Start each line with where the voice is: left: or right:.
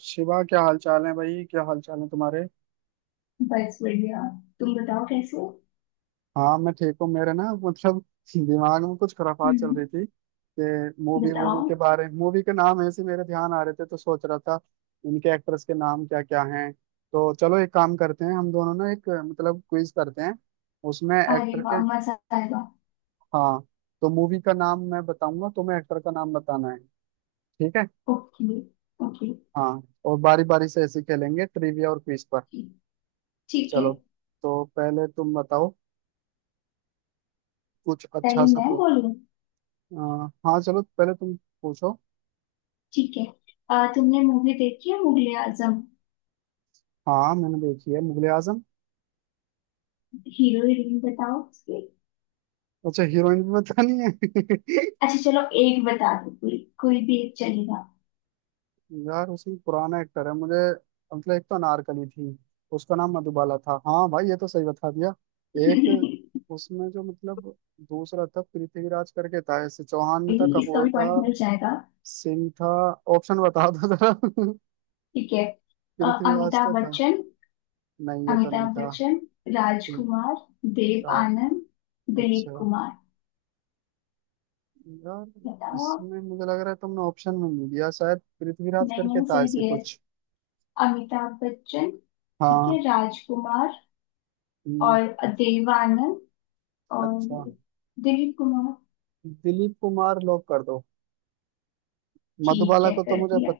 right: शिवा क्या हाल चाल है भाई। क्या हाल चाल है तुम्हारे।
left: बस बढ़िया। तुम बताओ कैसे हो?
right: हाँ मैं ठीक हूँ। मेरे ना मतलब दिमाग में कुछ खराफात चल
left: हम्म।
right: रही थी कि मूवी मूवी
left: बताओ।
right: के बारे मूवी के नाम ऐसे मेरे ध्यान आ रहे थे तो सोच रहा था इनके एक्टर्स के नाम क्या क्या हैं। तो चलो एक काम करते हैं हम दोनों ना एक मतलब क्विज करते हैं उसमें
left: अरे
right: एक्टर
left: वाह
right: के।
left: मजा आएगा।
right: हाँ तो मूवी का नाम मैं बताऊंगा तुम्हें एक्टर का नाम बताना है। ठीक है।
left: ओके। ओके।
right: हाँ और बारी बारी से ऐसे ही खेलेंगे ट्रिविया और क्विज पर।
left: ठीक। ठीक है।
right: चलो तो पहले तुम बताओ कुछ
left: पहले
right: अच्छा सा
left: मैं
right: पूछ।
left: बोलूं।
right: आ, हाँ चलो पहले तुम पूछो।
left: ठीक है। तुमने मूवी देखी है मुगले आजम।
right: हाँ मैंने देखी है मुगले आजम।
left: हीरो हीरोइन बताओ उसके।
right: अच्छा हीरोइन भी पता नहीं है।
left: अच्छा चलो एक बता दो कोई कोई भी एक चलेगा।
right: यार उसमें पुराना एक्टर है मुझे मतलब। एक तो अनारकली थी उसका नाम मधुबाला था। हाँ भाई ये तो सही बता दिया। एक उसमें जो मतलब दूसरा था पृथ्वीराज करके था ऐसे, चौहान था,
left: नहीं, इसका
right: कपूर
left: भी
right: था,
left: पॉइंट मिल जाएगा।
right: सिंह था। ऑप्शन बता दो जरा।
left: ठीक है।
right: पृथ्वीराज तो
left: अमिताभ
right: था।
left: बच्चन।
right: नहीं ये तो नहीं
left: अमिताभ
right: था।
left: बच्चन।
right: ठीक।
left: राजकुमार। देव
right: यार
left: आनंद। दिलीप
right: अच्छा।
left: कुमार।
right: यार
left: बताओ।
right: इसमें मुझे लग रहा है तुमने ऑप्शन में नहीं दिया, शायद पृथ्वीराज
left: नहीं
right: करके
left: मैंने
right: था
left: सही
right: ऐसे
left: दिया है।
right: कुछ।
left: अमिताभ बच्चन। ठीक
right: हाँ।
left: है राजकुमार।
right: हम्म,
left: और देव आनंद। और
right: अच्छा
left: दिलीप कुमार।
right: दिलीप कुमार लॉक कर दो।
left: ठीक
right: मधुबाला
left: है
right: को तो
left: कर
right: मुझे
left: दिया।
right: पत...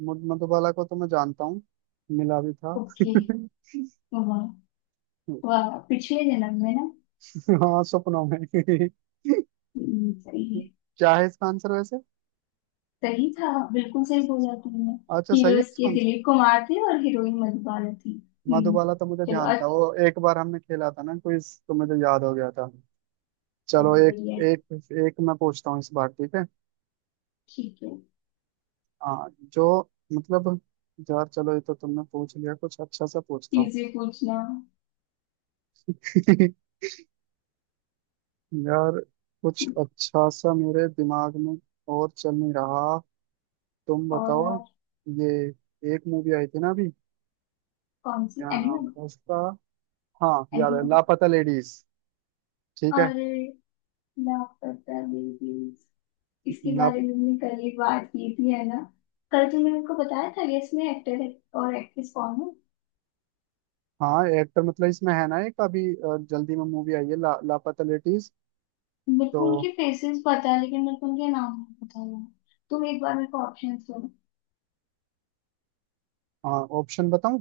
right: मधुबाला को तो मैं जानता हूँ मिला भी था।
left: ओके। वाह। वाह पिछले जन्म में ना।
right: हाँ सपनों में।
left: सही है।
right: क्या है इसका आंसर वैसे।
left: सही था। बिल्कुल सही बोला तुमने।
right: अच्छा सही है
left: हीरोज
right: इसका
left: के
right: आंसर।
left: दिलीप कुमार थे और हीरोइन मधुबाला थी। हम्म।
right: मधुबाला तो मुझे
left: चलो
right: ध्यान था, वो
left: अच्छा।
right: एक बार हमने खेला था ना क्विज तो मुझे याद हो गया था। चलो
left: चलो
right: एक
left: बढ़िया है।
right: एक एक मैं पूछता हूँ इस बार ठीक है।
left: ठीक है।
right: हाँ जो मतलब यार चलो ये तो तुमने पूछ लिया, कुछ अच्छा सा पूछता हूँ।
left: इजी पूछना।
right: यार कुछ अच्छा सा मेरे दिमाग में और चल नहीं रहा। तुम बताओ
left: और
right: ये एक मूवी आई थी ना अभी,
left: कौन सी
right: क्या नाम
left: एनिमल।
right: था उसका। हाँ याद है,
left: एनिमल।
right: लापता लेडीज। ठीक है।
left: अरे लापता बेबीज। इसके
right: ला
left: बारे में हमने कल ही बात की थी है ना। कल तुमने मेरे को बताया था कि इसमें एक्टर और एक्ट्रेस कौन है।
right: हाँ एक्टर मतलब इसमें है ना एक अभी जल्दी में मूवी आई है लापता लेडीज।
left: मेरे को
right: तो
left: उनके फेसेस पता है लेकिन मेरे को उनके नाम नहीं पता है। तुम एक बार मेरे को ऑप्शन दो।
right: हाँ ऑप्शन बताऊँ।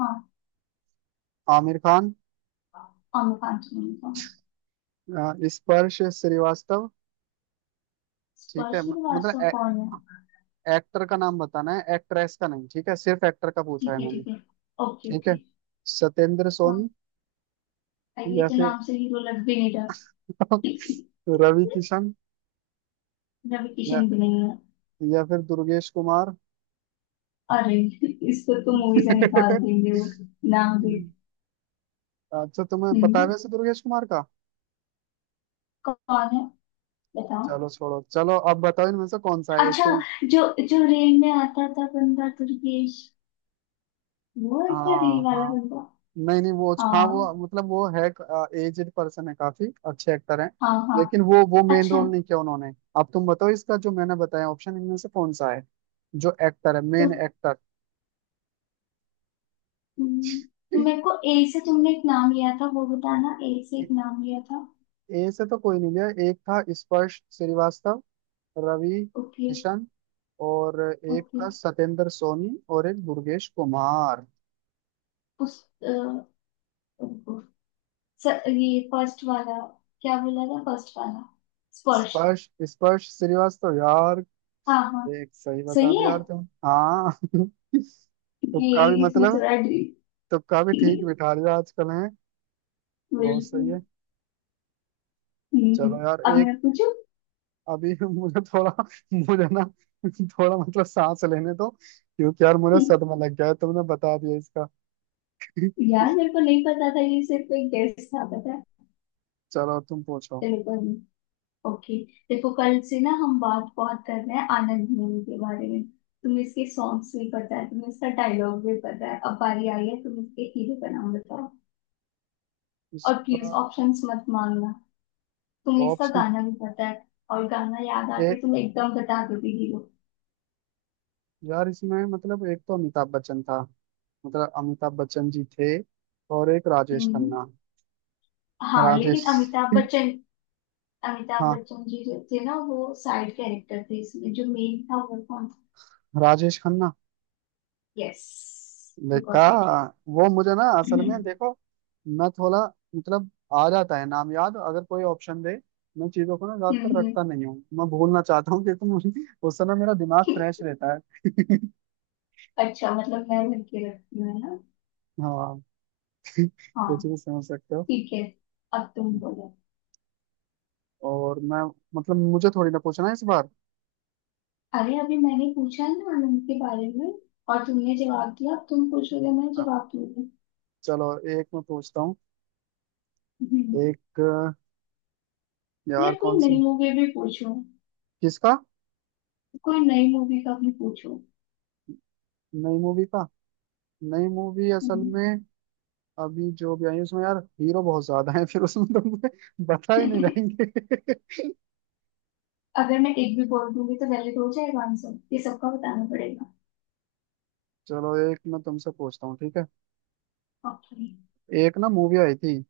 left: हाँ।
right: आमिर खान,
left: आमिर खान सुनील कौन।
right: स्पर्श श्रीवास्तव। ठीक है
left: स्पर्श
right: मतलब
left: श्रीवास्तव कौन है।
right: एक्टर का नाम बताना है एक्ट्रेस का नहीं, ठीक है सिर्फ एक्टर का पूछा है
left: ठीक है
right: मैंने।
left: ठीक है। ओके
right: ठीक
left: ओके।
right: है। सत्येंद्र
left: हाँ।
right: सोनी।
left: अरे ये
right: या
left: तो
right: फिर
left: नाम से हीरो लग भी नहीं रहा।
right: रवि किशन।
left: रवि
right: या
left: किशन भी नहीं है।
right: या फिर दुर्गेश कुमार।
left: अरे। इसको तो मूवी से निकाल देंगे वो। नाम भी।
right: अच्छा तुम्हें पता है
left: हम्म,
right: वैसे दुर्गेश कुमार का।
left: कौन है। बताओ।
right: चलो छोड़ो, चलो अब बताओ इनमें से कौन सा है एक
left: अच्छा
right: तो।
left: जो जो रेल में आता था बंदा दुर्गेश। वो है क्या
right: हाँ
left: रेल वाला
right: हाँ।
left: बंदा।
right: नहीं नहीं वो हाँ वो
left: हाँ
right: मतलब वो है, एजेड पर्सन है, काफी अच्छे एक्टर हैं
left: हाँ। हाँ।
right: लेकिन वो मेन
left: अच्छा।
right: रोल नहीं किया उन्होंने। अब तुम बताओ इसका जो मैंने बताया ऑप्शन इनमें से कौन सा है, जो एक्टर है
left: तो
right: मेन एक्टर।
left: हम्म, तो
right: ए
left: मेरे को ए से तुमने एक नाम लिया था वो बताना ए से एक नाम लिया था।
right: से तो कोई नहीं लिया, एक था स्पर्श श्रीवास्तव, रवि
left: ओके
right: किशन, और एक
left: ओके।
right: था सत्येंद्र सोनी और एक दुर्गेश कुमार।
left: उस अ, रुको। ये फर्स्ट वाला। क्या बोला था फर्स्ट वाला। स्पर्श।
right: स्पर्श स्पर्श श्रीवास्तव यार।
left: हाँ हाँ।
right: एक सही बता
left: सही
right: दिया
left: है।
right: यार तुम, हाँ।
left: ये
right: तुक्का भी
left: इसमें
right: मतलब,
left: थोड़ा डी
right: तुक्का भी ठीक बिठा लिया आजकल है। बहुत सही
left: बिल्कुल।
right: है।
left: हम्म,
right: चलो यार
left: हम्म। अब
right: एक।
left: मैं पूछू।
right: अभी मुझे थोड़ा, मुझे ना थोड़ा मतलब सांस लेने दो, क्योंकि यार मुझे सदमा लग गया है तुमने बता दिया इसका।
left: यार मेरे को नहीं पता था ये सिर्फ एक गेस्ट था पता है।
right: चलो तुम पूछो
left: चलो कोई नहीं। ओके। देखो कल से ना हम बात बहुत कर रहे हैं आनंद मूवी के बारे में। तुम्हें इसके सॉन्ग्स भी पता है तुम्हें इसका डायलॉग भी पता है अब बारी आई है तुम इसके हीरो का नाम बताओ। और प्लीज
right: इसका
left: ऑप्शंस मत मांगना। तुम्हें इसका
right: ऑप्शन।
left: गाना भी पता है। और गाना याद
right: ए
left: आते तुम एकदम बता दोगे हीरो।
right: यार इसमें मतलब एक तो अमिताभ बच्चन था, मतलब अमिताभ बच्चन जी थे, और एक राजेश
left: हम्म।
right: खन्ना।
left: हाँ लेकिन
right: राजेश
left: अमिताभ बच्चन। अमिताभ
right: हाँ
left: बच्चन जी जो थे ना वो साइड कैरेक्टर थे इसमें जो मेन था वो कौन था।
right: राजेश खन्ना।
left: यस। यू
right: देखा।
left: Got it.
right: वो मुझे ना असल
left: हम्म।
right: में देखो, मैं थोड़ा मतलब आ जाता है नाम याद अगर कोई ऑप्शन दे। मैं चीजों को ना ज्यादातर
left: हम्म।
right: रटता नहीं हूँ, मैं भूलना चाहता हूँ कि तुम, उस समय मेरा दिमाग फ्रेश
left: हम्म।
right: रहता है।
left: अच्छा मतलब मैं लड़के रखती हूँ है ना।
right: हाँ
left: हाँ।
right: कुछ भी समझ सकते हो।
left: ठीक है अब तुम बोलो।
right: और मैं मतलब मुझे थोड़ी ना पूछना है इस बार।
left: अरे अभी मैंने पूछा ना आनंद के बारे में और तुमने जवाब दिया अब तुम पूछोगे मैं
right: हाँ,
left: जवाब दूंगी।
right: चलो एक मैं पूछता हूँ।
left: हम्म।
right: एक यार
left: यार कोई
right: कौन सी
left: नई मूवी भी पूछो।
right: किसका।
left: कोई नई मूवी का भी पूछो।
right: नई मूवी का, नई मूवी असल
left: हम्म।
right: में अभी जो भी आई है उसमें यार हीरो बहुत ज्यादा है, फिर उसमें तुमसे बता ही नहीं जाएंगे।
left: अगर मैं एक भी बोल दूंगी तो वैलिड हो जाएगा आंसर ये सबका बताना पड़ेगा।
right: चलो एक मैं तुमसे पूछता हूँ ठीक है।
left: ओके।
right: एक ना मूवी आई थी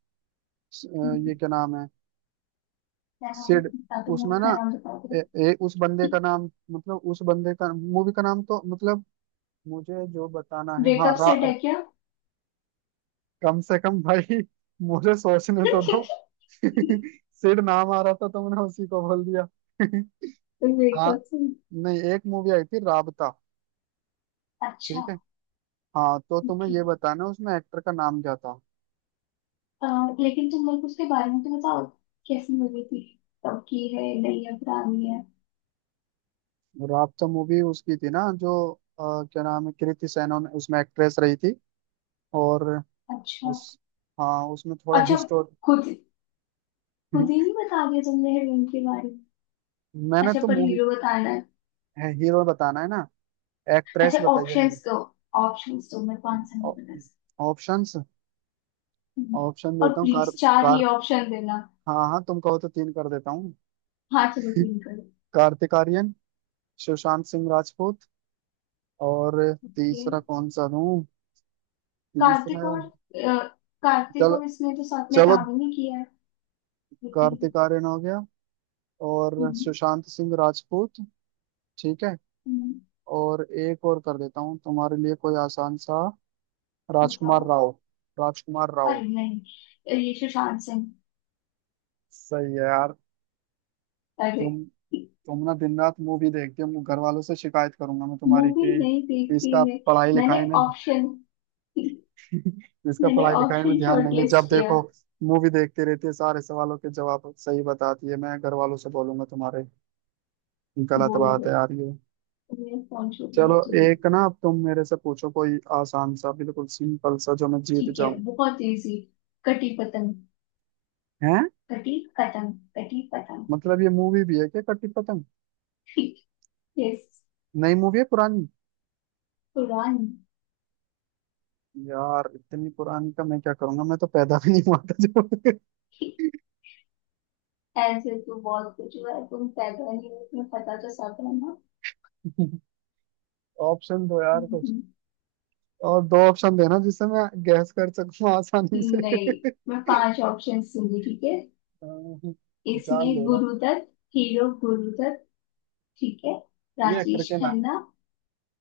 left: हम्म।
right: ये क्या नाम है।
left: क्या नाम
right: सिड
left: बता दो मूवी
right: उसमें ना
left: का नाम बता दो।
right: ए, ए, उस बंदे का नाम मतलब उस बंदे का मूवी का नाम तो मतलब मुझे जो बताना है हाँ
left: वेकअप सेट है क्या
right: कम से कम भाई मुझे सोचने तो दो। सिड नाम आ रहा था तो मैंने उसी को बोल दिया। हाँ
left: वेकअप सेट।
right: नहीं, एक मूवी आई थी राबता।
left: अच्छा।
right: ठीक है। हाँ तो तुम्हें
left: जी।
right: ये बताना उसमें एक्टर का नाम क्या था।
left: अ, लेकिन तुम लोग उसके बारे में तो बताओ। कैसी मूवी थी। तब की है नई है पुरानी है।
right: राबता मूवी उसकी थी ना जो अ, क्या नाम है कृति सेनन, उसमें एक्ट्रेस रही थी। और
left: अच्छा।
right: उस हाँ उसमें थोड़ा
left: अच्छा।
right: हिस्टोर।
left: खुद खुद ही नहीं बता दिया तुमने हीरोइन के बारे में।
right: मैंने
left: अच्छा
right: तो
left: पर
right: मूवी
left: हीरो बताना है।
right: है, हीरो बताना है ना, एक्ट्रेस
left: अच्छा
right: बताइए मैंने।
left: ऑप्शंस दो। ऑप्शंस दो मेरे को आंसर नहीं पता इसका।
right: ऑप्शंस
left: हम्म।
right: ऑप्शन
left: और
right: देता हूँ कार।
left: प्लीज चार ही
right: कार।
left: ऑप्शन देना।
right: हाँ हाँ तुम कहो तो तीन कर देता हूँ।
left: हाँ चलो तीन करो।
right: कार्तिक आर्यन, सुशांत सिंह राजपूत, और
left: ओके।
right: तीसरा कौन सा दूं।
left: कार्तिक
right: तीसरा।
left: और अ, कार्तिक
right: चल
left: और इसने तो साथ में
right: चलो
left: काम ही नहीं किया है। लेकिन।
right: कार्तिक आर्यन हो गया और
left: हम्म,
right: सुशांत सिंह राजपूत। ठीक है।
left: हम्म,
right: और एक और कर देता हूँ तुम्हारे लिए कोई आसान सा, राजकुमार
left: बताओ।
right: राव। राजकुमार राव।
left: अरे नहीं ये सुशांत सिंह।
right: सही है यार
left: अरे।
right: तुम तुम ना दिन रात मूवी देखती हो, घर वालों से शिकायत करूंगा मैं तुम्हारी
left: मूवी
right: कि
left: नहीं देखती
right: इसका
left: मैं।
right: पढ़ाई
left: मैंने
right: लिखाई में।
left: ऑप्शन
right: इसका
left: मैंने
right: पढ़ाई लिखाई में
left: ऑप्शन
right: ध्यान नहीं है, जब
left: शॉर्टलिस्ट किया।
right: देखो मूवी देखती रहती है, सारे सवालों के जवाब सही बताती है, मैं घर वालों से बोलूंगा तुम्हारे। गलत
left: बोल
right: बात है
left: दो।
right: यार ये।
left: मैं फोन छोड़
right: चलो
left: हाँ तुझे।
right: एक ना अब तुम मेरे से पूछो कोई आसान सा बिल्कुल सिंपल सा जो मैं जीत
left: ठीक है
right: जाऊं।
left: बहुत इजी। कटी पतंग।
right: हैं।
left: कटी पतंग। कटी पतंग।
right: मतलब ये मूवी भी है क्या कटी पतंग।
left: ठीक। यस।
right: नई मूवी है पुरानी।
left: पुरानी।
right: यार इतनी पुरानी का मैं क्या करूंगा, मैं तो पैदा भी नहीं हुआ था जब।
left: ठीक, ऐसे तो बहुत कुछ हुआ है तुम पैदा नहीं हो तुम्हें पता तो सब है ना।
right: ऑप्शन दो यार कुछ,
left: हम्म,
right: और दो ऑप्शन देना जिससे मैं गैस कर सकूं आसानी से।
left: नहीं। मैं पांच ऑप्शन दूंगी ठीक है।
right: अह, जान
left: इसमें
right: ले लो।
left: गुरुदत्त हीरो गुरुदत्त। ठीक है।
right: ये एक्टर
left: राजेश
right: के नाम।
left: खन्ना।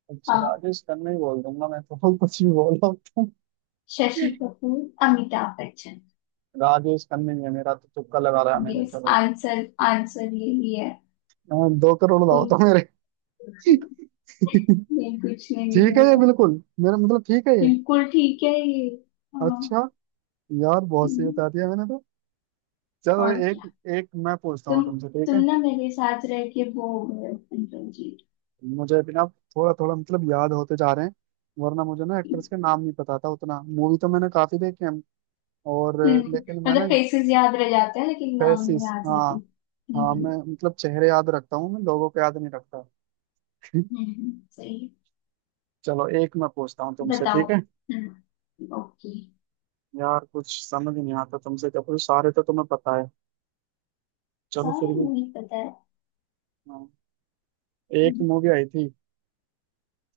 right: अच्छा
left: हाँ।
right: राजेश खन्ना ही बोल दूंगा मैं तो, कुछ भी बोल रहा हूं।
left: शशि कपूर। अमिताभ बच्चन।
right: राजेश खन्ना ही है मेरा, तो तुक्का लगा रहा है मैंने
left: यस
right: चलो।
left: आंसर आंसर यही है।
right: हाँ, 2 करोड़ लाओ तो
left: तुम।
right: मेरे।
left: ये कुछ नहीं
right: ठीक है ये
left: मिलेगा।
right: बिल्कुल, मेरा मतलब ठीक है ये।
left: बिल्कुल ठीक है ये। हाँ।
right: अच्छा यार बहुत सही
left: हम्म,
right: बता दिया मैंने तो। चलो
left: और
right: एक
left: क्या।
right: एक मैं पूछता हूँ
left: तुम
right: तुमसे ठीक
left: तुम
right: है।
left: ना मेरे साथ रह के वो हो गए हो, अंकल जी।
right: मुझे भी ना थोड़ा थोड़ा मतलब याद होते जा रहे हैं, वरना मुझे ना एक्ट्रेस के नाम नहीं पता था उतना, मूवी तो मैंने काफी देखी है। और
left: हम्म।
right: लेकिन मैं ना।
left: मतलब फेसेस याद रह जाते हैं लेकिन नाम नहीं
right: फेसिस
left: याद
right: हाँ।
left: रहते।
right: हाँ
left: हम्म।
right: मैं मतलब चेहरे याद रखता हूँ, मैं लोगों को याद नहीं रखता।
left: सही
right: चलो एक मैं पूछता हूँ
left: है।
right: तुमसे
left: बताओ।
right: ठीक है।
left: हम्म। ओके।
right: यार कुछ समझ नहीं आता तुमसे क्या पूछ, सारे तो तुम्हें पता है। चलो
left: सारे
right: फिर भी।
left: नहीं पता है।
right: हाँ। एक
left: हम्म।
right: मूवी आई थी।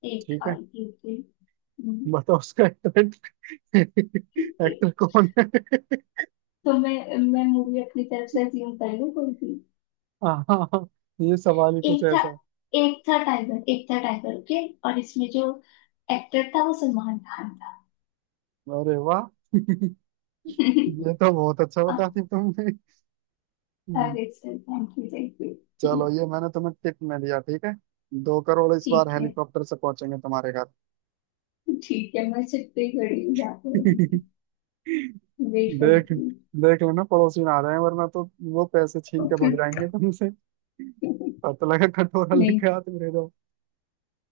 left: एक
right: ठीक है।
left: आई थी ओके। हम्म,
right: बताओ उसका एक्टर, एक्टर कौन है।
left: तो मैं मूवी अपनी तरफ से अज्यूम कर लूँ कोई भी।
right: हाँ हाँ, हाँ, ये सवाल ही कुछ
left: एक था।
right: ऐसा।
left: एक था टाइगर ओके और इसमें जो एक्टर था वो सलमान खान था।
right: अरे वाह, ये तो बहुत अच्छा बता दी तुमने। हम्म,
left: अरे sir thank you thank you.
right: चलो ये मैंने तुम्हें टिप में दिया ठीक है। 2 करोड़ इस बार,
left: ठीक है।
right: हेलीकॉप्टर से पहुंचेंगे तुम्हारे घर।
left: ठीक है मैं छत पे ही खड़ी हूँ यहाँ पे अभी। वेट
right: देख
left: करती
right: देख लेना पड़ोसी ना आ रहे हैं वरना तो वो पैसे छीन के
left: हूँ।
right: भाग जाएंगे तुमसे। पता लगा कटोरा
left: नहीं।
right: लेके हाथ में दे दो।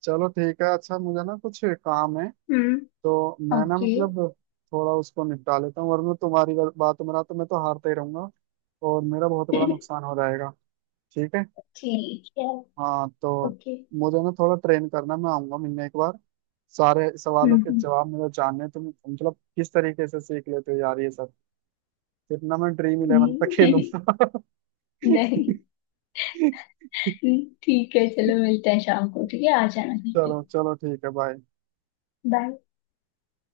right: चलो ठीक है, अच्छा मुझे ना कुछ काम है
left: हम्म।
right: तो मैं ना
left: ओके।
right: मतलब थोड़ा उसको निपटा लेता हूँ, वरना तुम्हारी बातों में ना तो मैं तो हारता ही रहूंगा और मेरा बहुत बड़ा नुकसान हो जाएगा। ठीक है।
left: ठीक है।
right: हाँ तो
left: ओके।
right: मुझे ना थोड़ा ट्रेन करना, मैं आऊंगा मिलने एक बार। सारे सवालों के
left: हम्म।
right: जवाब मुझे जानने हैं। तुम मतलब किस तरीके से सीख लेते हो यार ये सब। फिर ना मैं Dream11 पे
left: हम्म।
right: खेलूंगा।
left: नहीं ठीक है चलो मिलते हैं शाम को ठीक है आ जाना घर पे।
right: चलो चलो ठीक है बाय।
left: बाय।